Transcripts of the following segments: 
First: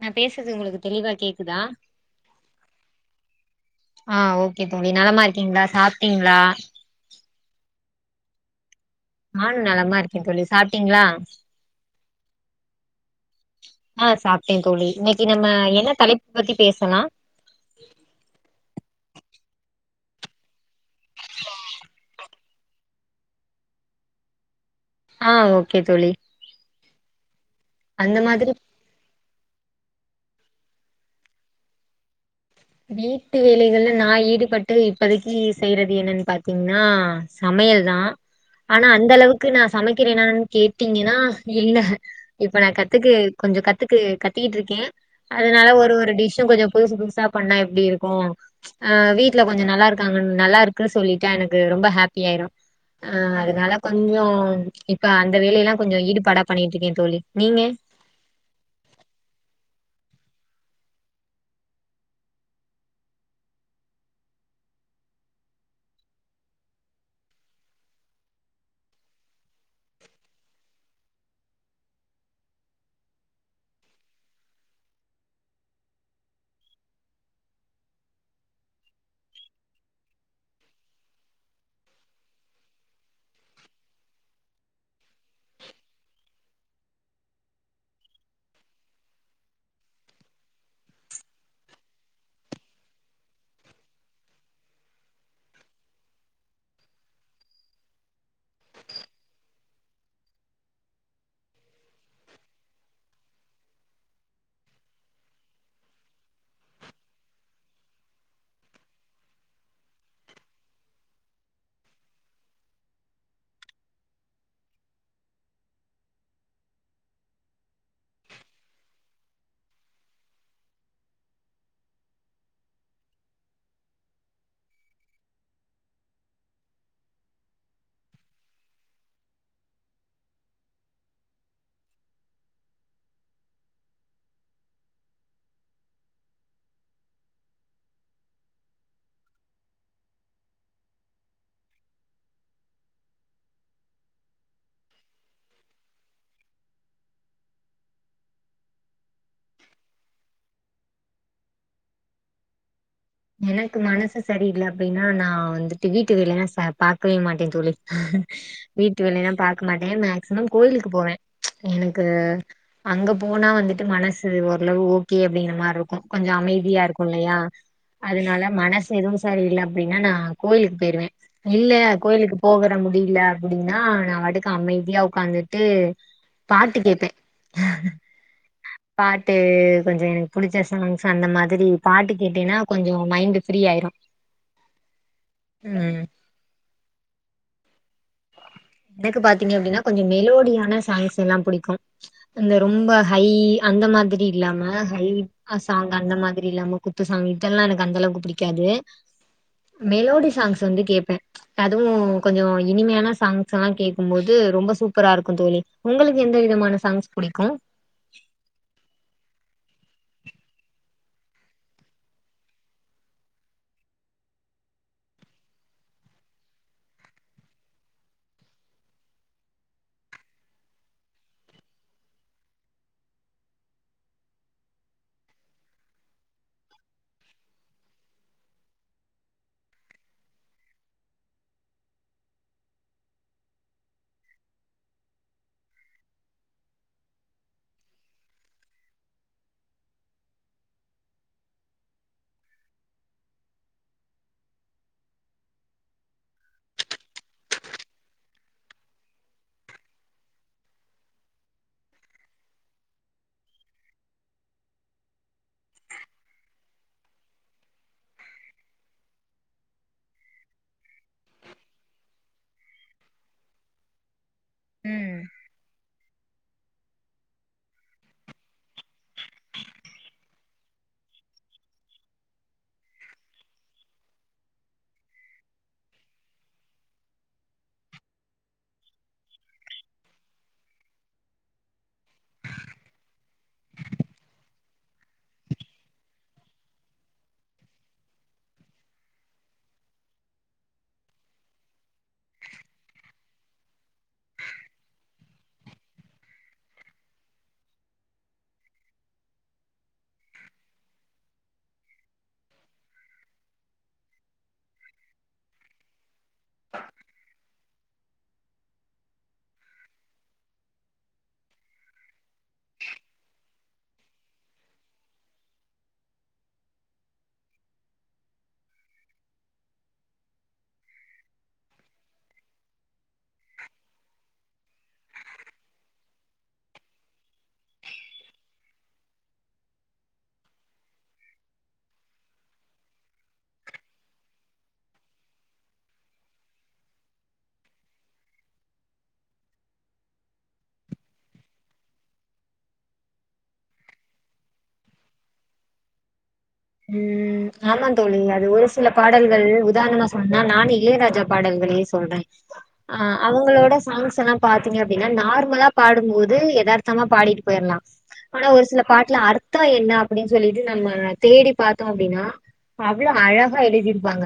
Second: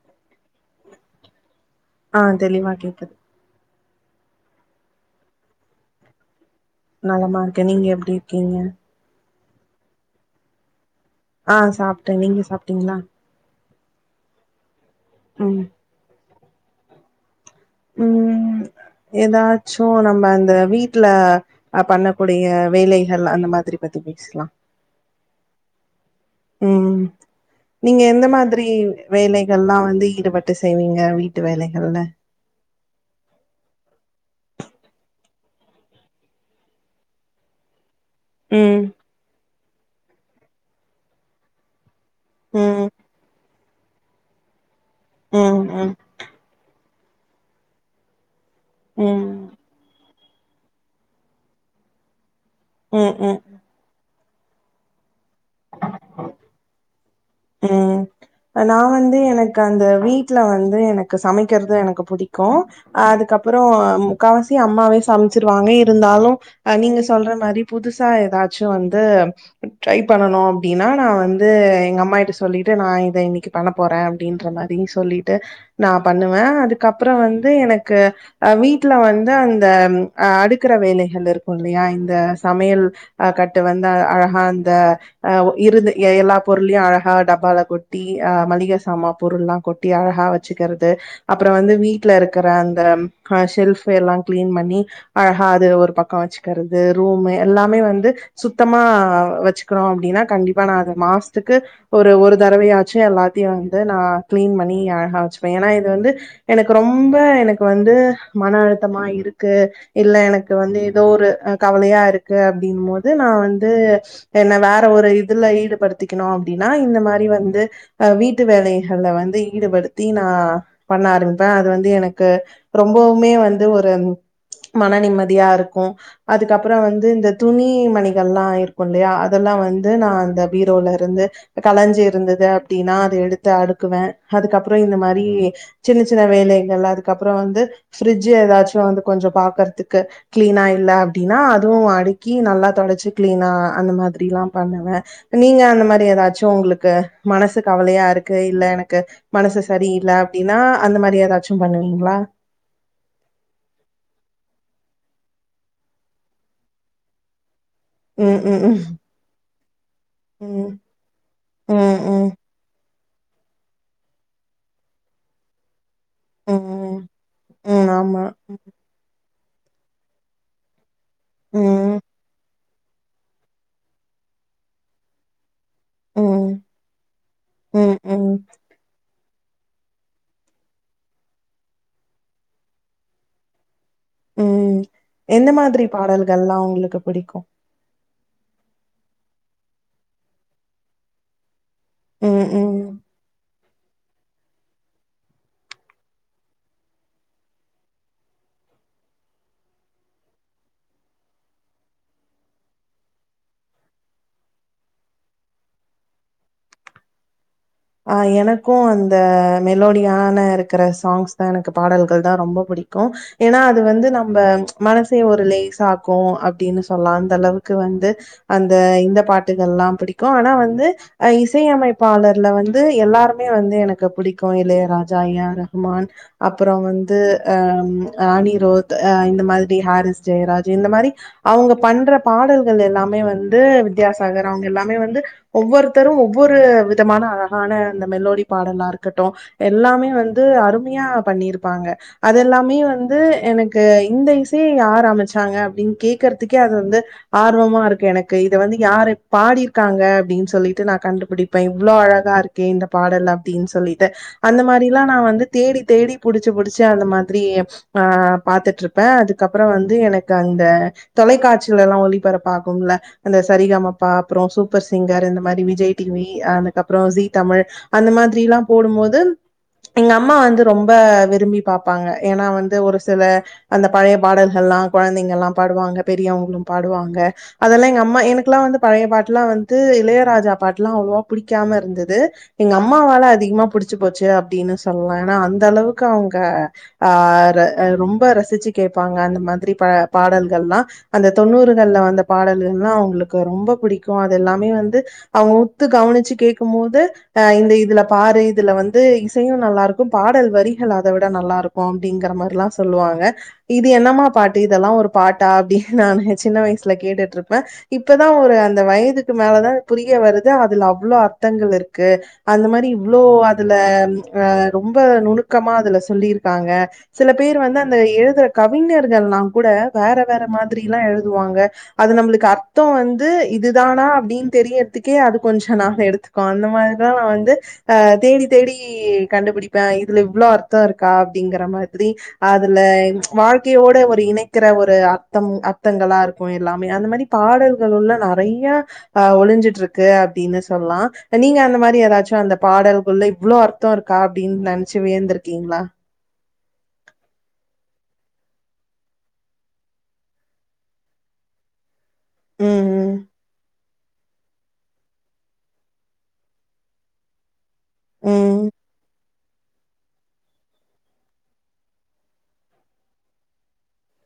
நா பேசுறது உங்களுக்கு தெளிவா கேக்குதா ஆ தெளிவா கேக்குது ஆஹ் ஓகே தோழி நலமா இருக்கீங்ளா சாப்பிட்டீங்ளா நலமா இருக்க நீங்க எப்டி இருக்கீங்க நானு நலமா இருக்க தோழி சாப் ஆ சாப்ட்டே நீங்க சாப்ட்டீங்களா ஆ சாப்ட்டே தோழி இன்னைக்கு நம்ம ம் என்ன தலைப் பத்தி பேசலா ம் ஏதாச்சு நம்ம அந்த வீட்ல அ பண்ணக்கூடிய வேலைகள் அந்த மாதிரி பத்தி பேசலா ஆ ஓகே தோழி ம் நீங்க எந்த மாதிரி வேலைகள்லா வந்து ஈடுபட்டு செய்வீங்க வீட்டு வேலைகள்ல வீட்டு வேலைகள்ல நா ஈடுபட்டு இப்பதைக்கு செய்றது என்னன்னு பாத்தீங்ன்னா சமையல் தா ம் ஆனா அந்த அளவுக்கு நா சமைக்கிறேனான் கேட்டீங்கனா இல்ல இப்ப நா ம் கத்துக்கு கொஞ்சோ கத் த்துக்கு கத்திட்ருக்கே ம் அதனால ம் ஒரு ஒரு டிஷு கொஞ்சோ புதுசு புதுசாப் பண்ணா எப்படி இருக்கு ஆ ம் வீட்ல கொஞ்ச நல்லா இருக் தாங்கன் நல்லா இருக்கு சொல்லிட்டே எனக்கு ரொம்ப ஹாப்பியாயிரு ஆ ம் ம் அதனால கொஞ்சோ ம் இப்ப அன் இந்த வேலையெல்லா கொஞ்சோ ஈடுபடா பண்ணிட்ருக்கே தோழி நீங்க? ம் அ நா வந்து எனக் அந்த வீட்ல வந்து எனக்கு சமைக்கறது எனக்கு புடிக்கு அதுக்கப்புறோ முக்காவசி அம்மாவே சமச்சிருவாங்க இருந்தாலு அ நீங்க சொல்ற மாரி புதுசா ஏதாச்சு வந்து ட்ரை பண்ணனு அப்படின்னா நா வந்து எங்க அம்மா டு சொல்லிட்டு நா இத இன்னிக்கு பண்ண போறே அப்படின்ற மாரி சொல்லிட்டு நா பண்ணுவே அதுக்கப்புறோ வந்து எனக்கு அ வீட்டுல வந்து அந்த அ அடுக்கற வேலைகள் இருக்கு இல்லையா இந்த சமையல் அ கட்டு வந்தா அ ஹா அந்த அ ஒ இருந்த எ எல்லா பொருள்யு அழ கா டப்பால கொட்டி ஆ மளிக சாமா பொருள்ல்லா கொட்டி அழகா வச்சுக்கிறது அப்புறோ வந்து வீட்டுல இருக்கிற அந்த கா ஷெல்ஃப எல்லா க்ளீன் பண்ணி அழகா அது ஒரு பக்க வச்சுக்கறது ரூம்மு எல்லாமே வந்து சுத்தமா வச்சுக்கிறோ அப்படின்னா கண்டிப்பா நா அத மாஸ்த்துக்கு ஒரு ஒரு தரவையாச்சு எல்லாத்தையு வந்து நா க்ளீன் பண்ணி அழகா வச்சுப்பே ஏனா இது வந்து எனக்கு ரொம்ப எனக்கு வந்து மன அழுத்தமா இருக்கு இல்ல எனக்கு வந்து ஏதோ ஒரு அ கவலையா இருக்கு அப்படினு மோது நா வந்து என்ன வேற ஒரு இதுல ஈடுபடுத்திக்கணு டின்னா இந்த மாரி வந்து அ வீட்டு வேலைஹ ள்ள வந்து ஈடுபடுத்தி நா பண்ண ஆரம்பிப்பே அது வந்து எனக்கு ரொம்பவுமே வந்து ஒரு மன நிம்மதியா இருக்கு அதுக்கப்புறோ வந்து இந்த துணி மணிகல்லா இருக்கு இல்லையா அதெல்லா வந்து நா அந்த பீரோல இருந்து கலஞ்சி இருந்தது அப்படின்னா அது எடுத்து அடுக்குவே அதுக்கப்புறோ இந்த மாரி சின்ன சின்ன வேலைகள்ளா இருக்கு அப்றோ வந்து ஃப்ரிட்ஜு ஏதாச்சு வந்து கொஞ்ச பாக்கறதுக்கு க்ளீனா இல்ல அப்படின்னா அதுவு அடுக்கி நல்லா தொடச்சி க்ளீனா அந்த மாதிரில்லா பண்ணுவே நீங்க அந்த மாரி ஏதாவது ச்சோ உங்களுக்கு மனசு கவலையா இருக்கு இல்ல எனக்கு மனசு சரியில்ல அப்படின்னா அந்த மாரி ஏதாச்சு பண்ணுவீங்களா எனக்கு மனசு சரில்ல அப்டின்னா நா வந்துட்டு வீட்டு வேலைன்னா ச பாக்கவே மாட்டே தோழி ம் ம் ம் வீட்டு வேலையெல்லா பாக்க மாட்டே மேக்சிமம் ம் கோயிலுக்கு போவே ம் எனக்கு ம் அங்க போனா வந்துட்டு மனசு ஓரளவு ஓகே அப்படிங்கிற மாரி இருக்கு கொஞ்சோ அமைதியா இருக்கு ம். இல்லையா ம். ஆமா. அதனால மனசு எதுவு சரியில்ல அப்டின்னா நா கோயிலுக்கு போயிருவே இல்லையா ம். கோயிலுக்கு போகர் க முடியில அப்டின்னா நா வாட்டுக்கு அமைதியா உக்காந்துட் ட்டு ம். பாட்டு கேப்பே ம். ம். பாட்டு கொஞ்சோ எனக்கு புடிச்ச சாங்ஸ் அந்த மாதிரி பாட்டு கேட்டேனா கொஞ்சோ மைண்டு ஃப்ரீ ஆயிரு ம் எந்த மாதிரி பாடல்கள்லா உங்ளுக்கு புடிக்கு எனக்குப் பாத்திங்க அப்டினா கொஞ்சோ மெலோடியான சாங்ஸ் எல்லா புடிக்கு ம். அந்த ரொம்ப ம். ஹை அந்த மாதிரி இல்லாம ஹை சாங் அந்த மாதிரி இல்லாம குத்து சாங் இதெல்லா எனக்கு அந்த அளவுக்கு பிடிக்காது மெலோடி சாங்ஸ் வந்து கேப்பே அதுவு கொஞ்ச இனிமையான சாங் ஸ்லா கேக்கும்போது ரொம்ப சூப்பரா இருக்கு தோழி உங்களுக்கு எந்த விதமான சாங்ஸ் புடிக்கு அ எனக்கு அந்த மெலோடியான இருக்கிற சாங்ஸ் தா எனக்கு பாடல்கள் தான் ரொம்ப புடிக்கு ஏன்னா அது வந்து நம்ம மனசே ஒரு லேஸ் ஆக்கும் அப்டின்னு சொல்லா அந்த அளவுக்கு வந்து அந்த இந்த பாட்டுகள்ல்லாம் புடிக்கு ஆனா வந்து அ இசையமைப்பாளர்ல வந்து எல்லாருமே வந்து எனக்கு புடிக்கு இளையராஜா ஐயா ரஹமான் அப்புறோ வந்து அ அனிரோத் அ இந்த மாத்ரி ஹாரிஸ் ஜெயராஜ் இந்த மாதிரி அவங்க பண்ற பாடல்கள் எல்லாமே வந்து வித்யாசாகர் அவங்க எல்லாமே வந்து ஒவ்வொருத்தரும் ஒவ்வொரு விதமான மெலோடி பாடலா இருக்கட்டு எல்லாமே வந்து அருமையா பண்ணிருப்பாங்க அதல்லாமே வந்து எனக்கு இந்த இசே யார் அமைச்சாங்க அப்படின்னு கே்கறதுக்கே அது வந்து ஆர்வமா இருக்கு எனக்கு இதை வந்து யார் பாடிருக்காங்க அப்டின்னு சொல்லிட்டு நா கண்டுபிடிப்பே இவ்ளோ அழகா இருக்கு இந்த பாடல் அப்டின் சொல்லிட்டு அந்த மாதுரிலா நா வந்து தேடி தேடி புடுச்சு புடுச்சு அந்த மாதிரி அ பாத்துட்ருப்ப அதுக்கப்புறம் வந்து எனக்கு அந்த தொலைக்காட்சியில எல்லா ஒளிபரப்ப ஆகும்ல அந்த சரிகமப்பா அப்புறம் சூப்பர் ம். சிங்கர் இந்த மாதுரி விஜய் டிவி அதுக்கப்புறோ தமிழ் அந்த மாத்ரிலா போடும்போது எங்க அம்மா வந்து ரொம்ப விரும்பி பாப்பாங்க ஏன்னா வந்து ஒரு சில அந்த பழைய பாடல்கள்லாம் கொழந்தைங்கள்ல்லா பாடுவாங்க பெரியவங்களு பாடுவாங்க அதெல்லாம் எங்க அம்மா எனக்கெல்லாம் வந்து பழைய பாட்டுல்லாம் வந்து இளையராஜா பாட்டுல்லாம் அவ்வளவா புடிக்காம இருந்தது எங்க அம்மாவால அதிகமா புடுச்சு போச்சு அப்டின்னு சொல்லா ஏன்னா அந்த அளவுக்கு அவங்க அ ரொம்ப ரசிச்சு கேப்பாங்க அந்த மாத்ரி பா பாடல்கள் லா அந்த தொண்ணூறுகள்ல வந்த பாடல்கள் எல்லாம் அவங்களுக்கு ரொம்ப புடிக்கு அதெல்லாமே வந்து அவங்க உத்து கவனிச்சு கேக்குமோது அ இந்த இதுல பாரு இதுல வந்து இசையு நல்லா இருக்கு பாடல் வரிகள் அத விட நல்லா ருக்கும் அப்டிங்கற மாரிலா சொல்லுவாங்க இது என்னமா பாட்டு இதெல்லாம் ஒரு பாட்டா அப்டின்னு நான் சின்ன வயசுல கேட்டுட்ருப்பே இப்பதா ஒரு அந்த வயதுக்கு மேலதா புரிய வருது அதுல அவ்ளோ அர்த்தங்கள் இருக் அந்த மாரி இவ்ளோ அதுல அ ரொம்ப நுணுக்கமா அதுல சொல்லியிருக்காங்க சில பேர் வந்து அந்த எழுதுற கவிஞர்கள்ல்லா கூட வேற வேற மாதிர ல்லா எழுதுவாங்க அது நம்ளுக்கு அர்த்தோ வந் து இதுதானா அப்டின் தெரியர்த்துக் அது கொஞ்ச நா எடுத்துக்கோ அ மாரி தா நா வந்து அ தேடி தேடி கண்டுபிடிப்பே இதுல இவ்ளோ அர்த்தோருக்கா அப்டிங்கற மாதிரி அதுல வாழ்க்கையோட ஒரு இணைக்கிற ஒரு அர்த்தம்மு அர்த்தங்களா இருக்கு எல்லாமே அந்த மாத்ரி பாடல்கள்லுல்ல நறைய அ ஒழிஞ்சுட்டுருக்கு அப்டின்னு சொல்லா நீங்க அந்த மாரி எதாச்சு அந்த பாடல்குள்ள இவ்லோ அர்த்தோர்க்கா அப்டின்ன நன்ச்சு வியந்துர்கீங்ளா ம் ஆமா தோழி அது ஒரு சில பாடல்கள் உதாரணமா ச நானு இளையராஜா பாடல்களே சொல்றே ம் அ ம் அவங்ளோட சாங்ஸ் எல்லா பார்த்தீங்க அப்டின்னா நார்மலா பாடும்போது எதார்த்தமா பாடிட் போயர்லா ஆனா ஒரு ம் சில பாட்லா அர்த் தோ என்ன அப்புடின் சொல்லிட்டு நம்ம தேடிப் பாத்தோ அப்டினா அவ்ளோ அழகா எழுதிருப்பாங்க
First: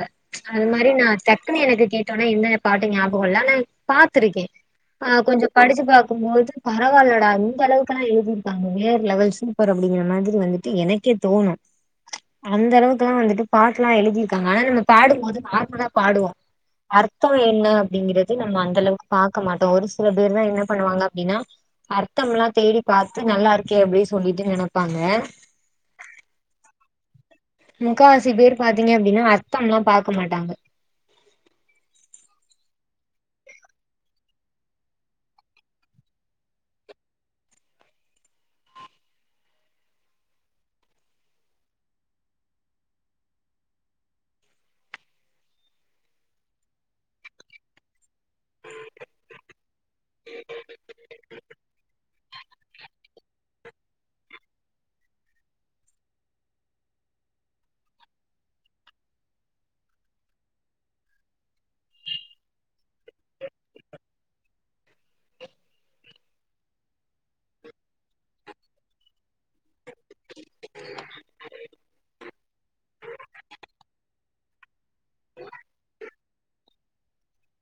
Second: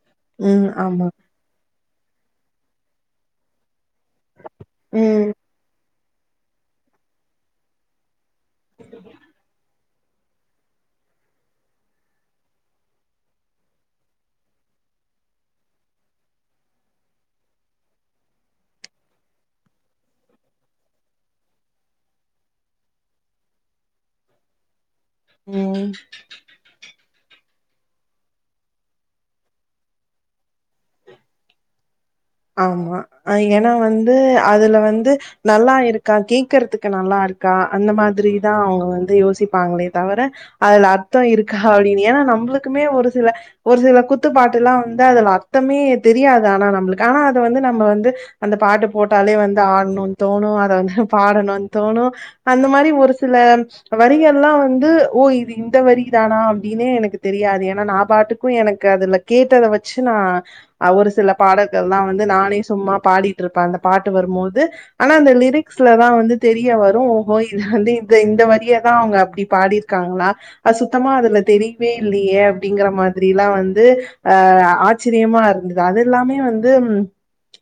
அது ம் மாரி நா ஆமா. டக்குனு எனக்கு கேட் என்ன பாட்டு ஞாபகம் இல்ல [unintelligible] பாத்துருக்கே ஆ ம் கொஞ்சம் படிச்சு பா அப்போது பரவாயில்லடா இந்தளவுக்கல்லா எழுதி நாங்க வேற லெவல்ஸ் போறோம் [unintelligible] அப்டிங்கற மாதிரி வந்துட்டு எனக்கே தோணும் அந்த அளவுக்கெல்லாம் வந்துட்டு பாட்டுலா எழுதிருக்காங்க ஆனா நம்ம பாடும்போது நார்மலா பாடுவோம் அர்த்தம் என்ன அப்படிங்கிறது நம்ம அந்த அளவுக்கு பாக்க மாட்டோ ஒரு சில பேர் தா என்ன பண்ணுவாங்க அப்டின்னா அர்த்தமெலா தேடி பார்த்து நல்லா இருக்கே அப்டி சொல்லிட்டு நனப் ம் முக்காசி பேர் பாத்தீங்க அப்டின்னா அர்த்தமெலாம் பார்க்க மாட்டாங்க ஆமா ஏனா வந்து அதுல வந்து நல்லா இருக்கா கேக்கறதுக்கு நல்லாருக்கா அந்த மாதிரிதா அவுங்க வந்து யோசிப்பாங்களே தவிர அதுல அர்த்தோ இருக்கா அப்டின்னு ஏனா நம்முளுக்குமே ஒரு சில ஒரு சில குத்துப்பாட்டெல்லா வந்து அதுல அர்த்தமே தெரியாது ஆனா நம் [unintelligible] ஆனா அது வந்து நம்ம வந்து அந்த பாட்டு போட்டாலே வந்து ஆடணும்னு தோணும் அத வந்து பாடணும் தோணும் அந்த மாரி ஒரு சில வரிகெல்லா வந்து ஓ இது இந்த வரி தானா அப்டின்னே எனக்கு தெரியாது ஏனா நா பாட்டுக்கு எனக்கு அதுல கேட்டத வச்சு நா ஒரு சில பாடல் ல்லா வந்து நானே சும்மா பாடிட்ருப்ப அந்த பாட்டு வருமோது ஆனா அந்த லிரிக்ஸ்லதா வந்து தெரிய வரும் ஓஹோ இது வந்தஇந் இந்த வரியதா அவங்க அப்டி பாடிருக்காங்ளா அது சுத்தமா அதுல தெரியவே இல்லயே அப்டிங்ற மாதிரில்லா வந்து ஆ ஆச்சிர்யமா இருந்தது அது எல்லாமே வந்து ந்து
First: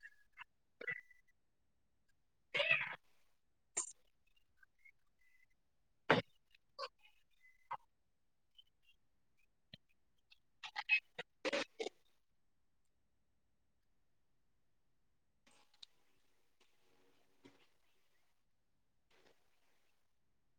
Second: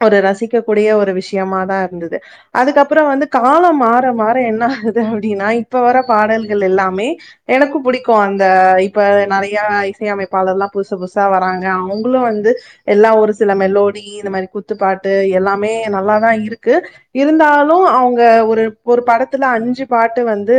ஒரு ரசிக்க கூடிய ஒரு விஷயமா தாருந்துது அதுக்கப்ற வந்து காலொ மாற மாற என்ன ஆகுது அப்டின்னா இப்ப வர பாடல்கள் எல்லாமே எனக்கு புடிக்கு அந்த இப்ப நறையா இசையமைப்பாளர்லா புஸு புஸ்ஸா வராங்க அவங்களு வந்து எல்லா ஒரு சில மெலோ டி இந்த மாரி குத்து பாாட்டு எல்லாமே நல்லா தா இருக்கு இருந்தாலு அவங்க ஒரு ஒரு படத்துல அஞ்சு பாட்டு வந்து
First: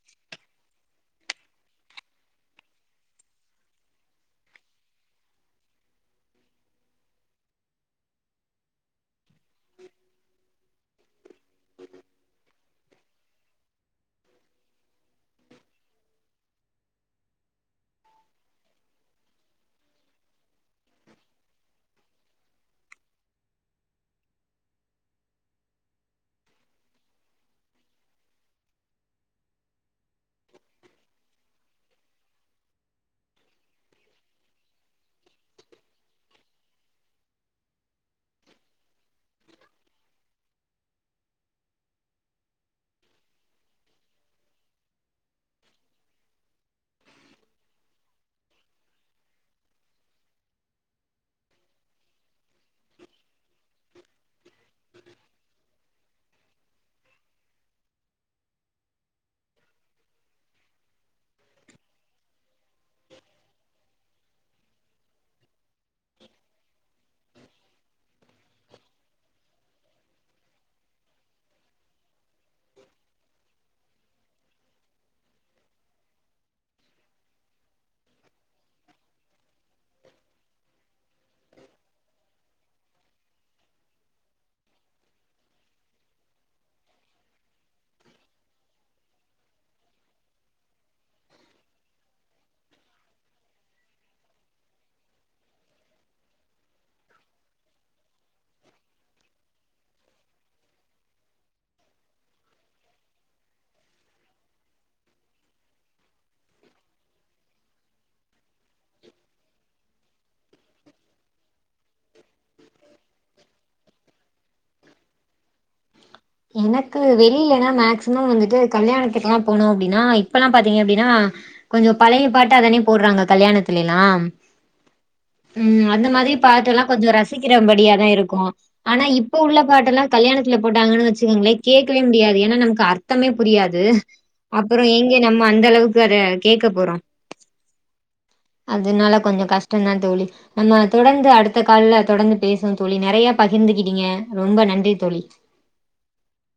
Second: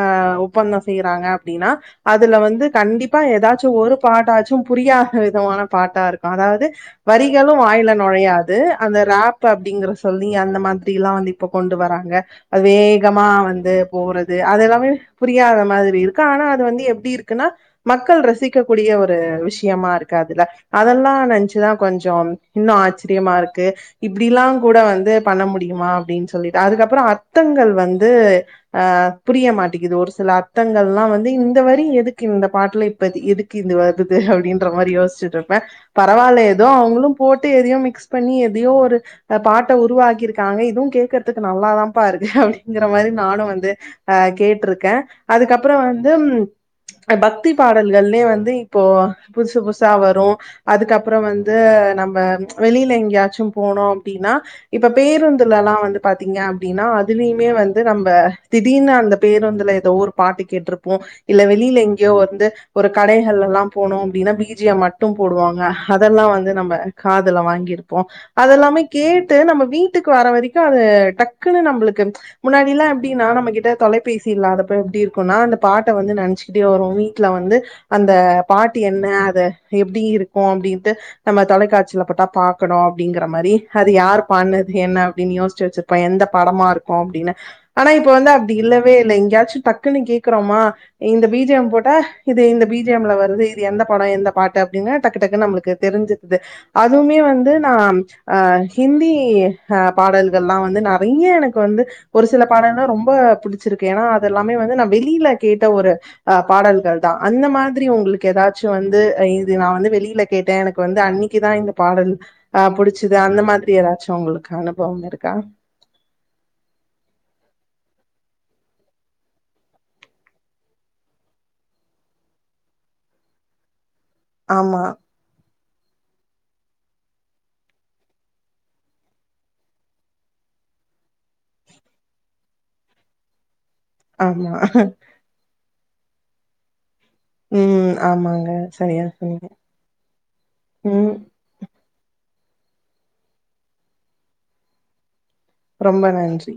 ஆ ஒப்பந்தொ செய்றாங்க அப்டின்னா அதுல வந்து கண்டிப்பா எதாச்சு ஒரு பாட்டாச்சு புரியாத விதமான பாட்டாருக்கு அதாவது வரிகள் லு வாய்ல நொழையாது அந்த ராப் அப்டிங்கற சொல்லி அந்த மாதிரி எல்லா வந்து இப்ப கொண்டு வராங்க அது வேகமா வந்து போறது அது எல்லாமே புரியாத மாதிரி இருக்கு ஆனா அது வந்து எப்டிருக்குனா மக்கள் ரசிக்க கூடிய ஒரு விஷயமாருக்கு அதுல அதெல்லா நெனச்சுதா கொஞ் சோ இன்னு ஆச்ரியமாருக்கு இப்டிலா கூட வந்து பண்ண முடியுமா அப்டின் சொல்லிட்டு அதுக்கப்ற அரத்தங்கள் வந்து ஆ புரிய மாட்டேங்குது ஒரு சில அரத்தங்கள்லா வந்து இந்த வரி எதுக்கு இந்த பாட்ல இப்ப எதுக்கு இது வருது அப்டின்ற மாரி யோசிச்சுட்ருப்ப பரவால்ல எதோ அவங்களு போட்டு எதையோ மிக்ஸ் பண்ணி எதையோ ஒரு பாட்ட உருவாக்கியிருக்காங்க இதுவு கேக்கர்துக்கு நல்லாதாப்பா இருக்கு அப்டிங்ற மாரி நானு வந்து ஆ கேட்ருக்கே அதுக்கப்ற வந்து பக்தி பாடல்கள்லே வந்து இப்போ புதுசு புதுசா வரும் அதுக்கப்ற வந்து நம் ப வெளில எங்கயாச்சு போனோ அப்டின்னா இப்ப பேருந்துலலா வந்து பாத்தீங்க அப்டின்னா அதுலியுமே வந்து நம்ம திடீர்னு அந்த பேருந்துல எதோ ஒரு பாட்டு கேட்ருப்போ இல்ல வெளில எங்யோ வந்து ஒரு கடைகள்லலா போனோ அப்டின்னா பிஜியம் மட்டு போடுவாங்க அதெல்லா வந்து நம்ப துல வாங்கிருப்போ அதெல்லாமே கேட்டு நம்ம வீட்டுக்கு வர வரைக்கு அது டக்குன்னு நம்ளுக்கு முன்னாடிலா எப்டின்னா நம்ம கிட்ட தொலைபேசி இல்லாதப்ப எப்டி இருக்குனா அந்த பாட்ட வந்து நெனைச்சக்கிட்டே வருவோ வீட்ல வந்து அந்த பாட்டு என்ன அத எப்டி இருக்கு அப்டின்ட்டு நம்ம தொலைக்காட்சி சில போட்டா பாக்கணு அப்டிங்ற மாரி அது யார் பாட்ணது என்ன அப்டின் யோசிச்சு வச்சிருப்பே எந்த படமாருக்கு அப்டின்னு ஆனா இப்ப வந்து அப்டி இல்லவே இல்ல எங்காச்சு டக்குன்னு கேக்குறமா இந்த பிஜிஎம் போட்டா இது இந்த பிஜிஎம்ல வருது இது எந்த படொ எந்த பாட்டு அப்டின்னு டக்கு டக்கு நம்ளுக்கு தெரிஞ்சிடுது அதுமே வந்து நா ஆ ஹிந்தி ஆ பாடல்கள்லா வந்து நறைய எனக்கு வந்து ஒரு சில பாடல்லா ரொம்ப பிடிச்சிருக்கு ஏனா அதெல்லாமே வந்து நா வெளில கேட்ட ஒரு ஆ பாடல்கள் தா அந்த மாதிரி உங்களுக்கு எதாது ச்சு வந்து இது நா வந்து வெளிய ல கேட்டே எனக்கு வந்து அன்னி க்குதா இந்த பாடல் ஆ புடிச்சுது அந்த மாதிரி எதாச்சு உங்ளுக்கு அனுபவம் இருக்கா எனக்கு வெளிலனா மேக்சிமம் வந்துட்டு கல்யாணத்துக்கு எல்லா போனோ அப்டின்னா இப்பலா பாத்தீங்க அப்டின்னா கொஞ்சோ பழைய பாட்டாதானே போட்றாங்க கல்யாணத்துலயே ஆமா [unintelligible] ம் அந்த மாரி பாட்டுலா கொஞ்சோ ரசிக்கிறபடியா தா இருக்கு ஆனா இப்ப உள்ள பாட்டுலா கல்யாணத்துல போட்டாங்கன்னு வச்சு [unintelligible] கேக்கவே முடியாது ஏனா நமக்கு அர்த்தமே புரியாது ஆமா அப்ற எங்க நம்ம அந்த அளவுக்கு வேற கேக்க போறோ ம் ஆமாங்க சரியா அதனால கொஞ்சோ சொன்னீங்க கஷ்ட தா தோழி நம்ம ம் தொடர்ந்து அடுத்த கால்ல தொடர்ந்து பேசுவோ தோழி நறையா பகிர்ந்துகிட்டீங்க ரொம்ப நன்றி தோழி ரொம்ப நன்றி